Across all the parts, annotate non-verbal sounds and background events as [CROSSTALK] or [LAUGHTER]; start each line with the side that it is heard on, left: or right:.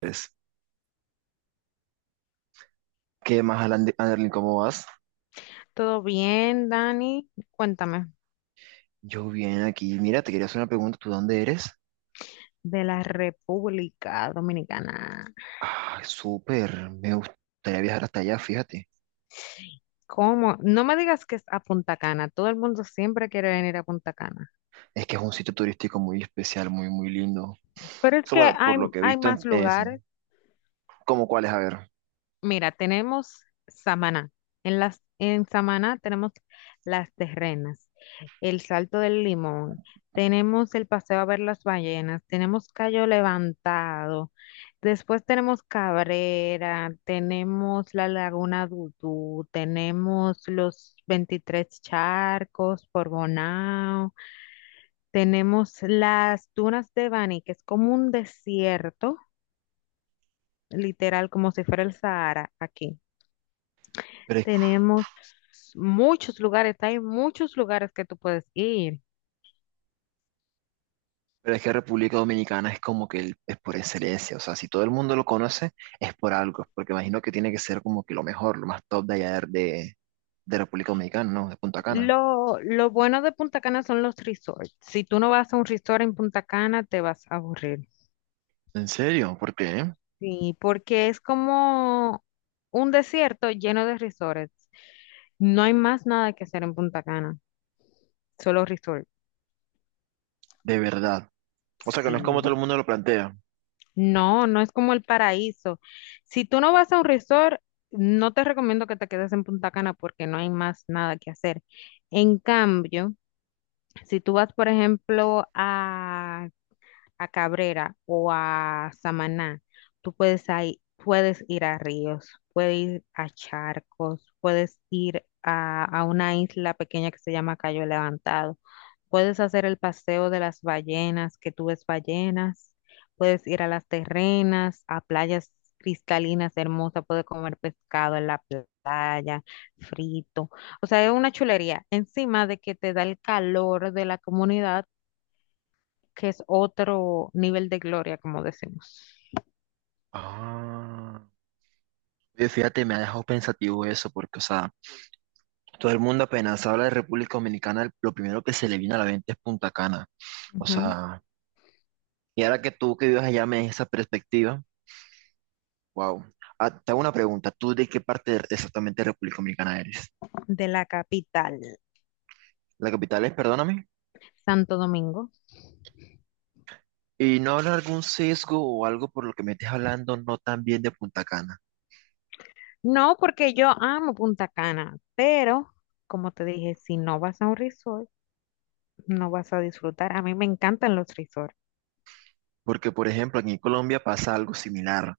right: Pues, ¿qué más, Anderlin? ¿Cómo vas?
left: Todo bien, Dani. Cuéntame
right: Yo bien aquí. Mira, te quería hacer una pregunta. ¿Tú dónde eres?
left: de la República Dominicana.
right: Ah, súper. Me gustaría viajar hasta allá, fíjate.
left: ¿Cómo? No me digas que es a Punta Cana. Todo el mundo siempre quiere venir a Punta Cana.
right: Es que es un sitio turístico muy especial, muy, muy lindo. O
left: Pero es
right: sea,
left: que
right: bueno, por
left: hay,
right: lo que he
left: hay
right: visto,
left: más
right: es
left: lugares.
right: como cuál es, a ver.
left: Mira, tenemos Samaná. En Samaná tenemos las terrenas, el Salto del Limón, tenemos el paseo a ver las ballenas, tenemos Cayo Levantado, después tenemos Cabrera, tenemos la Laguna Dudú, tenemos los 23 charcos por Bonao, tenemos las dunas de Bani, que es como un desierto, literal, como si fuera el Sahara aquí.
right: Pero es,
left: Tenemos muchos lugares, hay muchos lugares que tú puedes ir.
right: pero es que República Dominicana es como que es por excelencia. O sea, si todo el mundo lo conoce, es por algo. Es Porque imagino que tiene que ser como que lo mejor, lo más top de allá de República Dominicana, ¿no? De Punta Cana.
left: Lo bueno de Punta Cana son los resorts. Si tú no vas a un resort en Punta Cana, te vas a aburrir.
right: ¿En serio? ¿Por qué?
left: Sí, porque es como un desierto lleno de resorts. No hay más nada que hacer en Punta Cana, solo resort.
right: De verdad. O sea, que no es como todo
left: Sí,
right: el mundo lo plantea.
left: no, no es como el paraíso. Si tú no vas a un resort, no te recomiendo que te quedes en Punta Cana porque no hay más nada que hacer. En cambio, si tú vas, por ejemplo, a Cabrera o a Samaná, tú puedes, puedes ir a ríos, puedes ir a charcos, puedes ir a una isla pequeña que se llama Cayo Levantado, puedes hacer el paseo de las ballenas, que tú ves ballenas, puedes ir a las terrenas, a playas cristalinas hermosas, puedes comer pescado en la playa, frito. O sea, es una chulería. Encima de que te da el calor de la comunidad que es otro nivel de gloria, como decimos.
right: Ah, oye, fíjate, me ha dejado pensativo eso, porque, o sea, todo el mundo apenas habla de República Dominicana, lo primero que se le viene a la mente es Punta Cana. O
left: Ujú,
right: sea, y ahora que tú que vives allá me des esa perspectiva, wow. Ah, te hago una pregunta, ¿tú de qué parte exactamente de República Dominicana eres?
left: de la capital,
right: La capital es, perdóname,
left: Santo Domingo.
right: y no habrá algún sesgo o algo por lo que me estés hablando no tan bien de Punta Cana.
left: No, porque yo amo Punta Cana, pero como te dije, si no vas a un resort, no vas a disfrutar. A mí me encantan los resorts.
right: Porque, por ejemplo, aquí en Colombia pasa algo similar,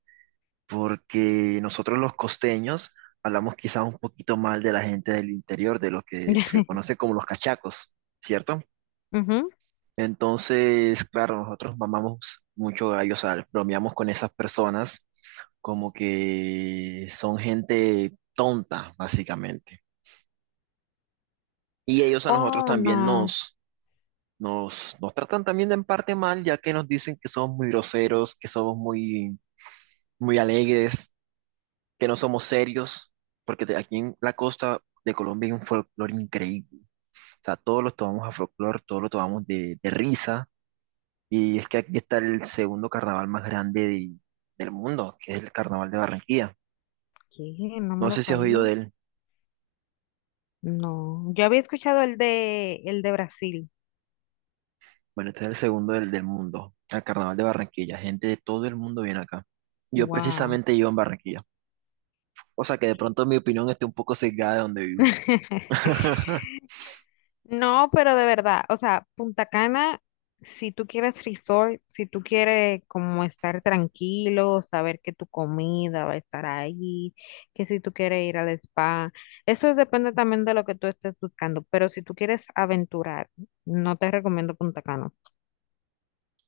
right: porque nosotros los costeños hablamos quizás un poquito mal de la gente del interior, de lo que se conoce
left: [LAUGHS]
right: como los cachacos, ¿cierto?
left: Ujú.
right: Entonces, claro, nosotros mamamos mucho gallo, o sea, bromeamos con esas personas como que son gente tonta, básicamente. Y ellos a nosotros
left: Oh,
right: también
left: no.
right: nos tratan también de en parte mal, ya que nos dicen que somos muy groseros, que somos muy, muy alegres, que no somos serios, porque de aquí en la costa de Colombia hay un folclore increíble. O sea, todos los tomamos a folclore, todos lo tomamos de risa. Y es que aquí está el segundo carnaval más grande del mundo, que es el Carnaval de Barranquilla.
left: ¿Qué? No me
right: No
left: lo
right: sé si has
left: sabía.
right: oído de él.
left: No. Yo había escuchado el de Brasil.
right: Bueno, este es el segundo del mundo, el Carnaval de Barranquilla. Gente de todo el mundo viene acá. Yo
left: Wow.
right: precisamente vivo en Barranquilla. O sea que de pronto mi opinión esté un poco sesgada de donde vivo.
left: [LAUGHS]
right: [LAUGHS]
left: No, pero de verdad, o sea, Punta Cana, si tú quieres resort, si tú quieres como estar tranquilo, saber que tu comida va a estar ahí, que si tú quieres ir al spa, eso depende también de lo que tú estés buscando, pero si tú quieres aventurar, no te recomiendo Punta Cana,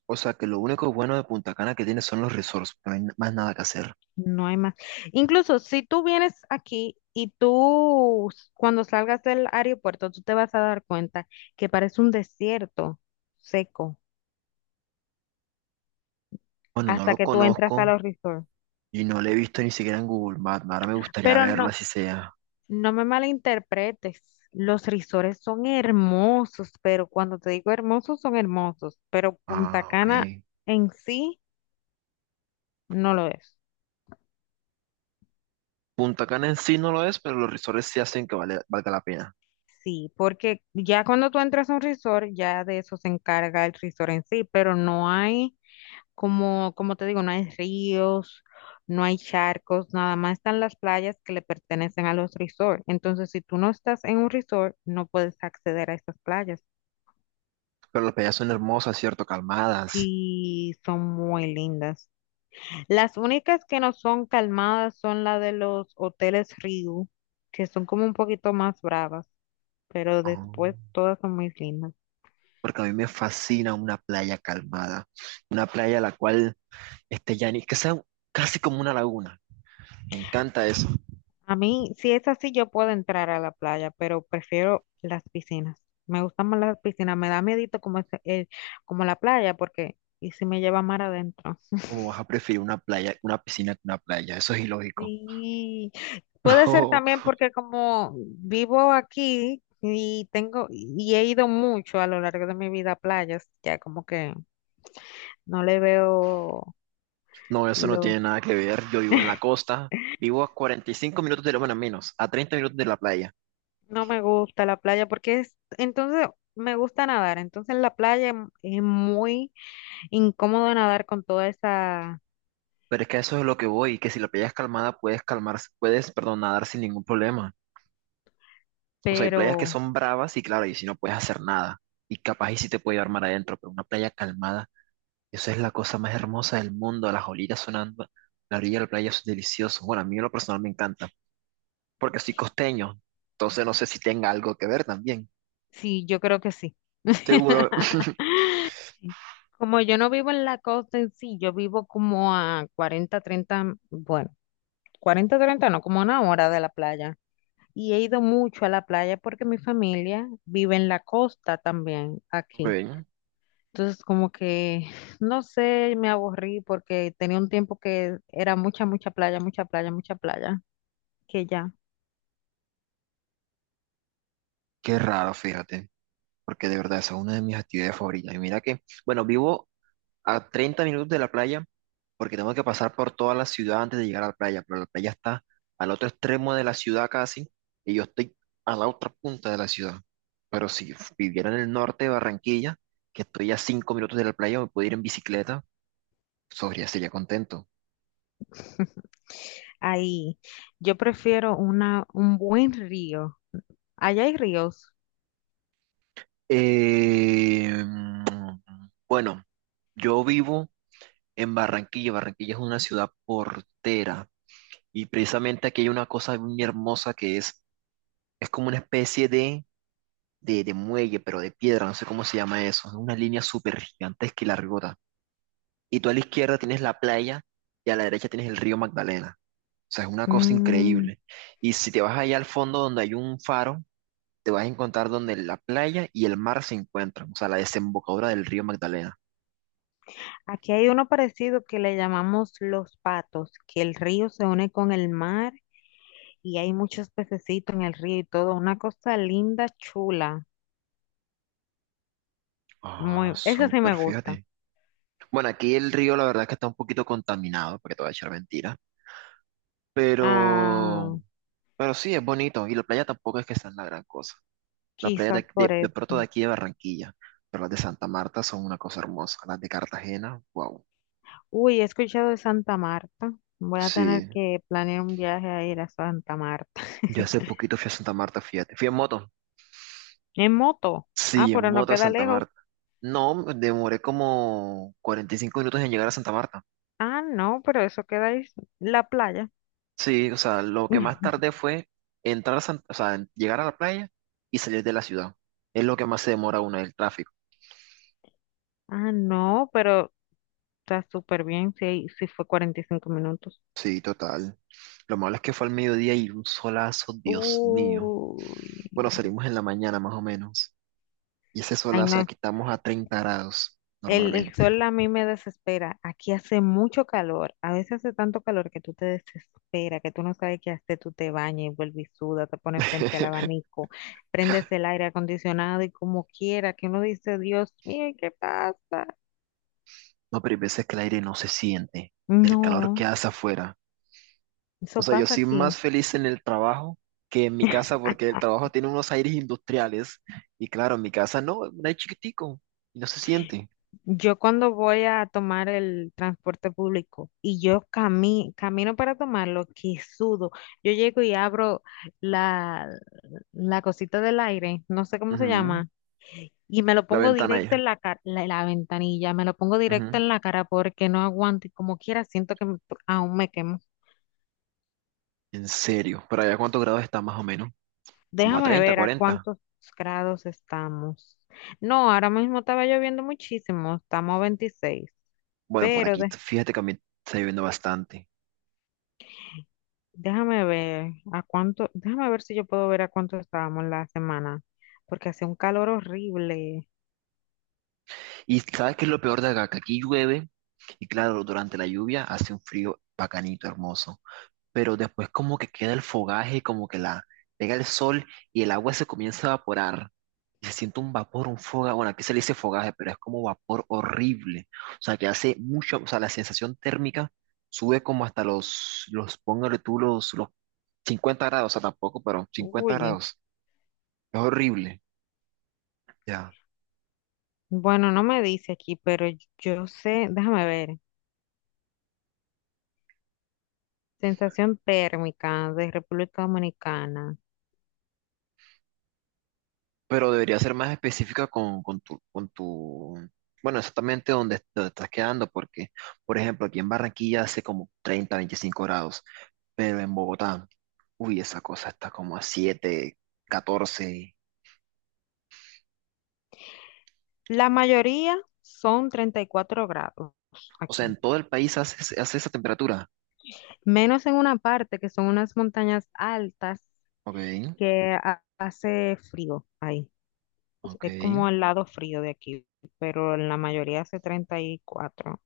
right: O sea que lo único bueno de Punta Cana que tiene son los resorts, no hay más nada que hacer.
left: no hay más. Incluso si tú vienes aquí y tú cuando salgas del aeropuerto, tú te vas a dar cuenta que parece un desierto seco
right: Bueno, no
left: hasta
right: lo
left: que tú entras a
right: conozco
left: los resorts.
right: y no lo he visto ni siquiera en Google Maps. Ahora me gustaría
left: Pero
right: verlo,
left: no,
right: así sea.
left: no me malinterpretes. Los risores son hermosos, pero cuando te digo hermosos, son hermosos. Pero Punta
right: Ah, ok.
left: Cana en sí no lo es.
right: Punta Cana en sí no lo es, pero los resorts sí hacen que valga la pena.
left: Sí, porque ya cuando tú entras a un resort, ya de eso se encarga el resort en sí, pero no hay, como, te digo, no hay ríos, no hay charcos, nada más están las playas que le pertenecen a los resorts. Entonces, si tú no estás en un resort, no puedes acceder a esas playas.
right: Pero las playas son hermosas, ¿cierto? Calmadas.
left: Sí, son muy lindas. Las únicas que no son calmadas son la de los hoteles Ryu, que son como un poquito más bravas, pero
right: Oh,
left: después todas son muy lindas.
right: porque a mí me fascina una playa calmada. Una playa a la cual esté que sea casi como una laguna. Me encanta eso.
left: A mí, si es así, yo puedo entrar a la playa, pero prefiero las piscinas. Me gustan más las piscinas, me da miedito como como la playa, porque y si me lleva mar adentro.
right: ¿Cómo vas a preferir una playa, una piscina que una playa? Eso es ilógico.
left: Sí,
right: [LAUGHS]
left: puede ser
right: No.
left: también porque como vivo aquí y tengo y he ido mucho a lo largo de mi vida a playas, ya como que no le veo
right: No, eso no tiene
left: lo...
right: nada que ver. Yo vivo en la costa, vivo a 45 minutos de lo bueno, menos, a 30 minutos de la playa.
left: No me gusta la playa porque es... Entonces, me gusta nadar. Entonces, en la playa es muy incómodo nadar con toda esa...
right: Pero es que eso es lo que voy, que si la playa es calmada puedes calmar, puedes, perdón, nadar sin ningún problema. O sea, hay playas que
left: Pero
right: son bravas y claro, y si no puedes hacer nada. Y capaz y si te puede llevar mar adentro, pero una playa calmada, eso es la cosa más hermosa del mundo, las olitas sonando, la orilla de la playa eso es delicioso. Bueno, a mí en lo personal me encanta, porque soy costeño, entonces no sé si tenga algo que ver también.
left: sí, yo creo que sí.
right: Seguro. [LAUGHS]
left: [LAUGHS] Como yo no vivo en la costa en sí, yo vivo como a 40 treinta, bueno, 40 30 no, como una hora de la playa. Y he ido mucho a la playa porque mi familia vive en la costa también, aquí.
right: Ven,
left: Entonces, como que, no sé, me aburrí porque tenía un tiempo que era mucha, mucha playa, mucha playa, mucha playa, que ya.
right: qué raro, fíjate, porque de verdad esa es una de mis actividades favoritas. Y mira que, bueno, vivo a 30 minutos de la playa, porque tengo que pasar por toda la ciudad antes de llegar a la playa, pero la playa está al otro extremo de la ciudad casi, y yo estoy a la otra punta de la ciudad. Pero si viviera en el norte de Barranquilla, que estoy a 5 minutos de la playa, me puedo ir en bicicleta, sobre, sería contento.
left: [LAUGHS] Ahí, yo prefiero una, un buen río. Allá hay ríos.
right: Eh, bueno, yo vivo en Barranquilla. Barranquilla es una ciudad portera. Y precisamente aquí hay una cosa muy hermosa que es como una especie de, de muelle, pero de piedra, no sé cómo se llama eso. Es una línea súper gigantesca y largota. Y tú a la izquierda tienes la playa y a la derecha tienes el río Magdalena. O sea, es una cosa
left: Mm,
right: increíble. Y si te vas allá al fondo donde hay un faro, te vas a encontrar donde la playa y el mar se encuentran, o sea, la desembocadura del río Magdalena.
left: aquí hay uno parecido que le llamamos Los Patos, que el río se une con el mar y hay muchos pececitos en el río y todo. Una cosa linda, chula.
right: Ah,
left: Muy, eso sí
right: súper,
left: me gusta.
right: fíjate. Bueno, aquí el río la verdad que está un poquito contaminado, porque te voy a echar mentira, pero
left: Ah,
right: Pero sí, es bonito. Y la playa tampoco es que sean la gran cosa. La playa
left: quizás por
right: de pronto
left: eso.
right: de aquí de Barranquilla, pero las de Santa Marta son una cosa hermosa. Las de Cartagena, wow.
left: Uy, he escuchado de Santa Marta. Voy a tener
right: Sí,
left: que planear un viaje a ir a Santa Marta.
right: yo hace
left: [LAUGHS]
right: poquito fui a Santa Marta, fíjate. Fui en moto.
left: En moto. Ah,
right: Sí, en
left: pero no
right: moto a
left: queda
right: Santa
left: lejos.
right: Marta. No, me demoré como 45 minutos en llegar a Santa Marta.
left: Ah, no, pero eso queda ahí, la playa.
right: Sí, o sea, lo que más
left: [LAUGHS]
right: tardé fue entrar a Santa, o sea, en llegar a la playa y salir de la ciudad. Es lo que más se demora uno, el tráfico.
left: Ah, no, pero está súper bien. Sí, sí fue 45 minutos.
right: Sí, total. Lo malo es que fue al mediodía y un solazo, Dios mío.
left: Uy.
right: Bueno, salimos en la mañana más o menos. Y ese
left: Ay,
right: solazo
left: no,
right: aquí estamos a 30 grados
left: el
right: normalmente.
left: sol a mí me desespera. Aquí hace mucho calor. A veces hace tanto calor que tú te desesperas, que tú no sabes qué hacer. Tú te bañas y vuelves y sudas, te pones frente al
right: [LAUGHS]
left: abanico, prendes el aire acondicionado y como quiera, que uno dice, Dios mío, ¿qué pasa?
right: No, pero hay veces que el aire no se siente, el calor que
left: No,
right: hace afuera. O
left: eso
right: sea, yo
left: pasa
right: soy más
left: aquí.
right: feliz en el trabajo que en mi casa porque
left: Ah,
right: el trabajo tiene unos aires industriales. Y claro, en mi casa no, es un aire chiquitico y no se siente.
left: yo cuando voy a tomar el transporte público y yo camino para tomarlo, que sudo. Yo llego y abro la, la cosita del aire, no sé cómo se
right: Ujú,
left: llama. Y me lo
right: la
left: pongo
right: ventana ahí.
left: directo en la cara, la ventanilla, me lo pongo directo
right: Ujú.
left: en la cara porque no aguanto y como quiera siento que aún me quemo.
right: En serio, ¿para allá cuántos grados está más o menos? Como a
left: Déjame
right: 30,
left: ver a
right: 40.
left: cuántos grados estamos. No, ahora mismo estaba lloviendo muchísimo, estamos a 26,
right: Bueno, por
left: pero
right: aquí,
left: de-
right: fíjate que a mí está lloviendo bastante.
left: déjame ver a cuánto, déjame ver si yo puedo ver a cuánto estábamos la semana, porque hace un calor horrible.
right: Y sabes qué es lo peor de acá, que aquí llueve y claro, durante la lluvia hace un frío bacanito, hermoso, pero después como que queda el fogaje, como que la pega el sol y el agua se comienza a evaporar. Y se siente un vapor, un fogaje, bueno, aquí se le dice fogaje, pero es como vapor horrible. O sea, que hace mucho, o sea, la sensación térmica sube como hasta póngale tú los 50 grados, o sea, tampoco, pero cincuenta
left: Uy,
right: grados. Es horrible. Ya.
left: bueno, no me dice aquí, pero yo sé, déjame ver. Sensación térmica de República Dominicana.
right: Pero debería ser más específica con, con tu, bueno, exactamente dónde, dónde estás quedando, porque, por ejemplo, aquí en Barranquilla hace como 30 25 grados, pero en Bogotá, uy, esa cosa está como a 7 catorce.
left: La mayoría son 34 grados
right: O sea,
left: aquí,
right: en todo el país hace, hace esa temperatura.
left: menos en una parte que son unas montañas altas
right: Ok,
left: que hace frío ahí.
right: ok.
left: Es como el lado frío de aquí, pero en la mayoría hace 34,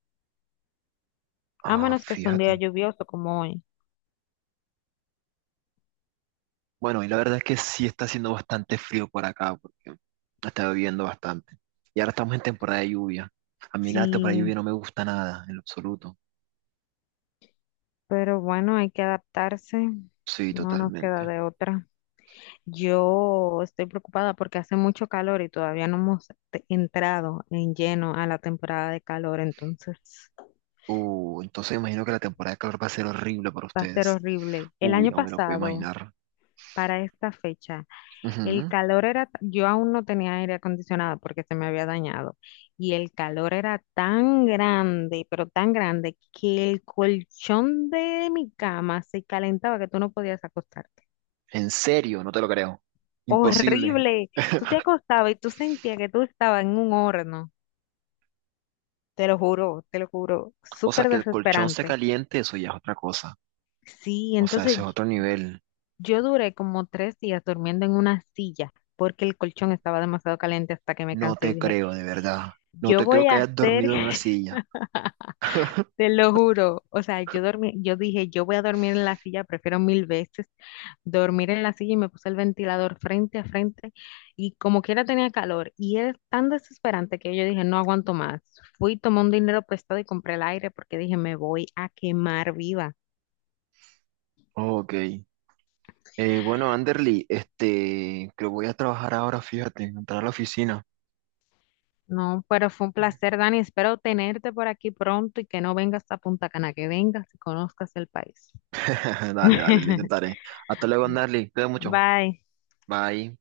left: a
right: Ah,
left: menos que sea un día
right: fíjate.
left: lluvioso como hoy.
right: Bueno, y la verdad es que sí está haciendo bastante frío por acá, porque está lloviendo bastante. Y ahora estamos en temporada de lluvia. A mí la temporada de
left: Sí,
right: lluvia no me gusta nada, en lo absoluto.
left: pero bueno, hay que adaptarse,
right: Sí,
left: no nos queda
right: totalmente.
left: de otra. Yo estoy preocupada porque hace mucho calor y todavía no hemos entrado en lleno a la temporada de calor, entonces
right: Entonces me imagino que la temporada de calor va a ser horrible para
left: va a ser
right: ustedes.
left: horrible. El
right: Uy,
left: año
right: no me lo puedo
left: pasado,
right: imaginar.
left: para esta fecha, el
right: Ujú.
left: calor era, yo aún no tenía aire acondicionado porque se me había dañado y el calor era tan grande, pero tan grande, que el colchón de mi cama se calentaba que tú no podías acostarte.
right: En serio, no te lo creo. Imposible.
left: Horrible. Tú te acostabas y tú sentías que tú estabas en un horno. Te lo juro,
right: O sea,
left: súper
right: que el colchón se
left: desesperante.
right: caliente, eso ya es otra cosa.
left: Sí,
right: O sea,
left: entonces,
right: ese es otro nivel.
left: yo duré como 3 días durmiendo en una silla porque el colchón estaba demasiado caliente hasta que me
right: No
left: cansé y
right: te
left: dije,
right: creo, de verdad. No
left: yo
right: te
left: voy
right: creo que
left: a
right: hayas
left: hacer,
right: dormido en una
left: [LAUGHS]
right: silla.
left: te lo juro, o sea, yo dormí, yo dije, yo voy a dormir en la silla, prefiero mil veces dormir en la silla y me puse el ventilador frente a frente y como quiera tenía calor y era tan desesperante que yo dije, no aguanto más. Fui, tomé un dinero prestado y compré el aire porque dije, me voy a quemar viva.
right: Ok. Bueno, Anderly, este, creo que voy a trabajar ahora, fíjate, entrar a la oficina.
left: No, pero fue un placer, Dani. Espero tenerte por aquí pronto y que no vengas a Punta Cana, que vengas y conozcas el país.
right: [LAUGHS] Dale, dale, lo
left: [LAUGHS]
right: intentaré. Hasta luego, Anderly. Cuídate mucho.
left: Bye.
right: Bye.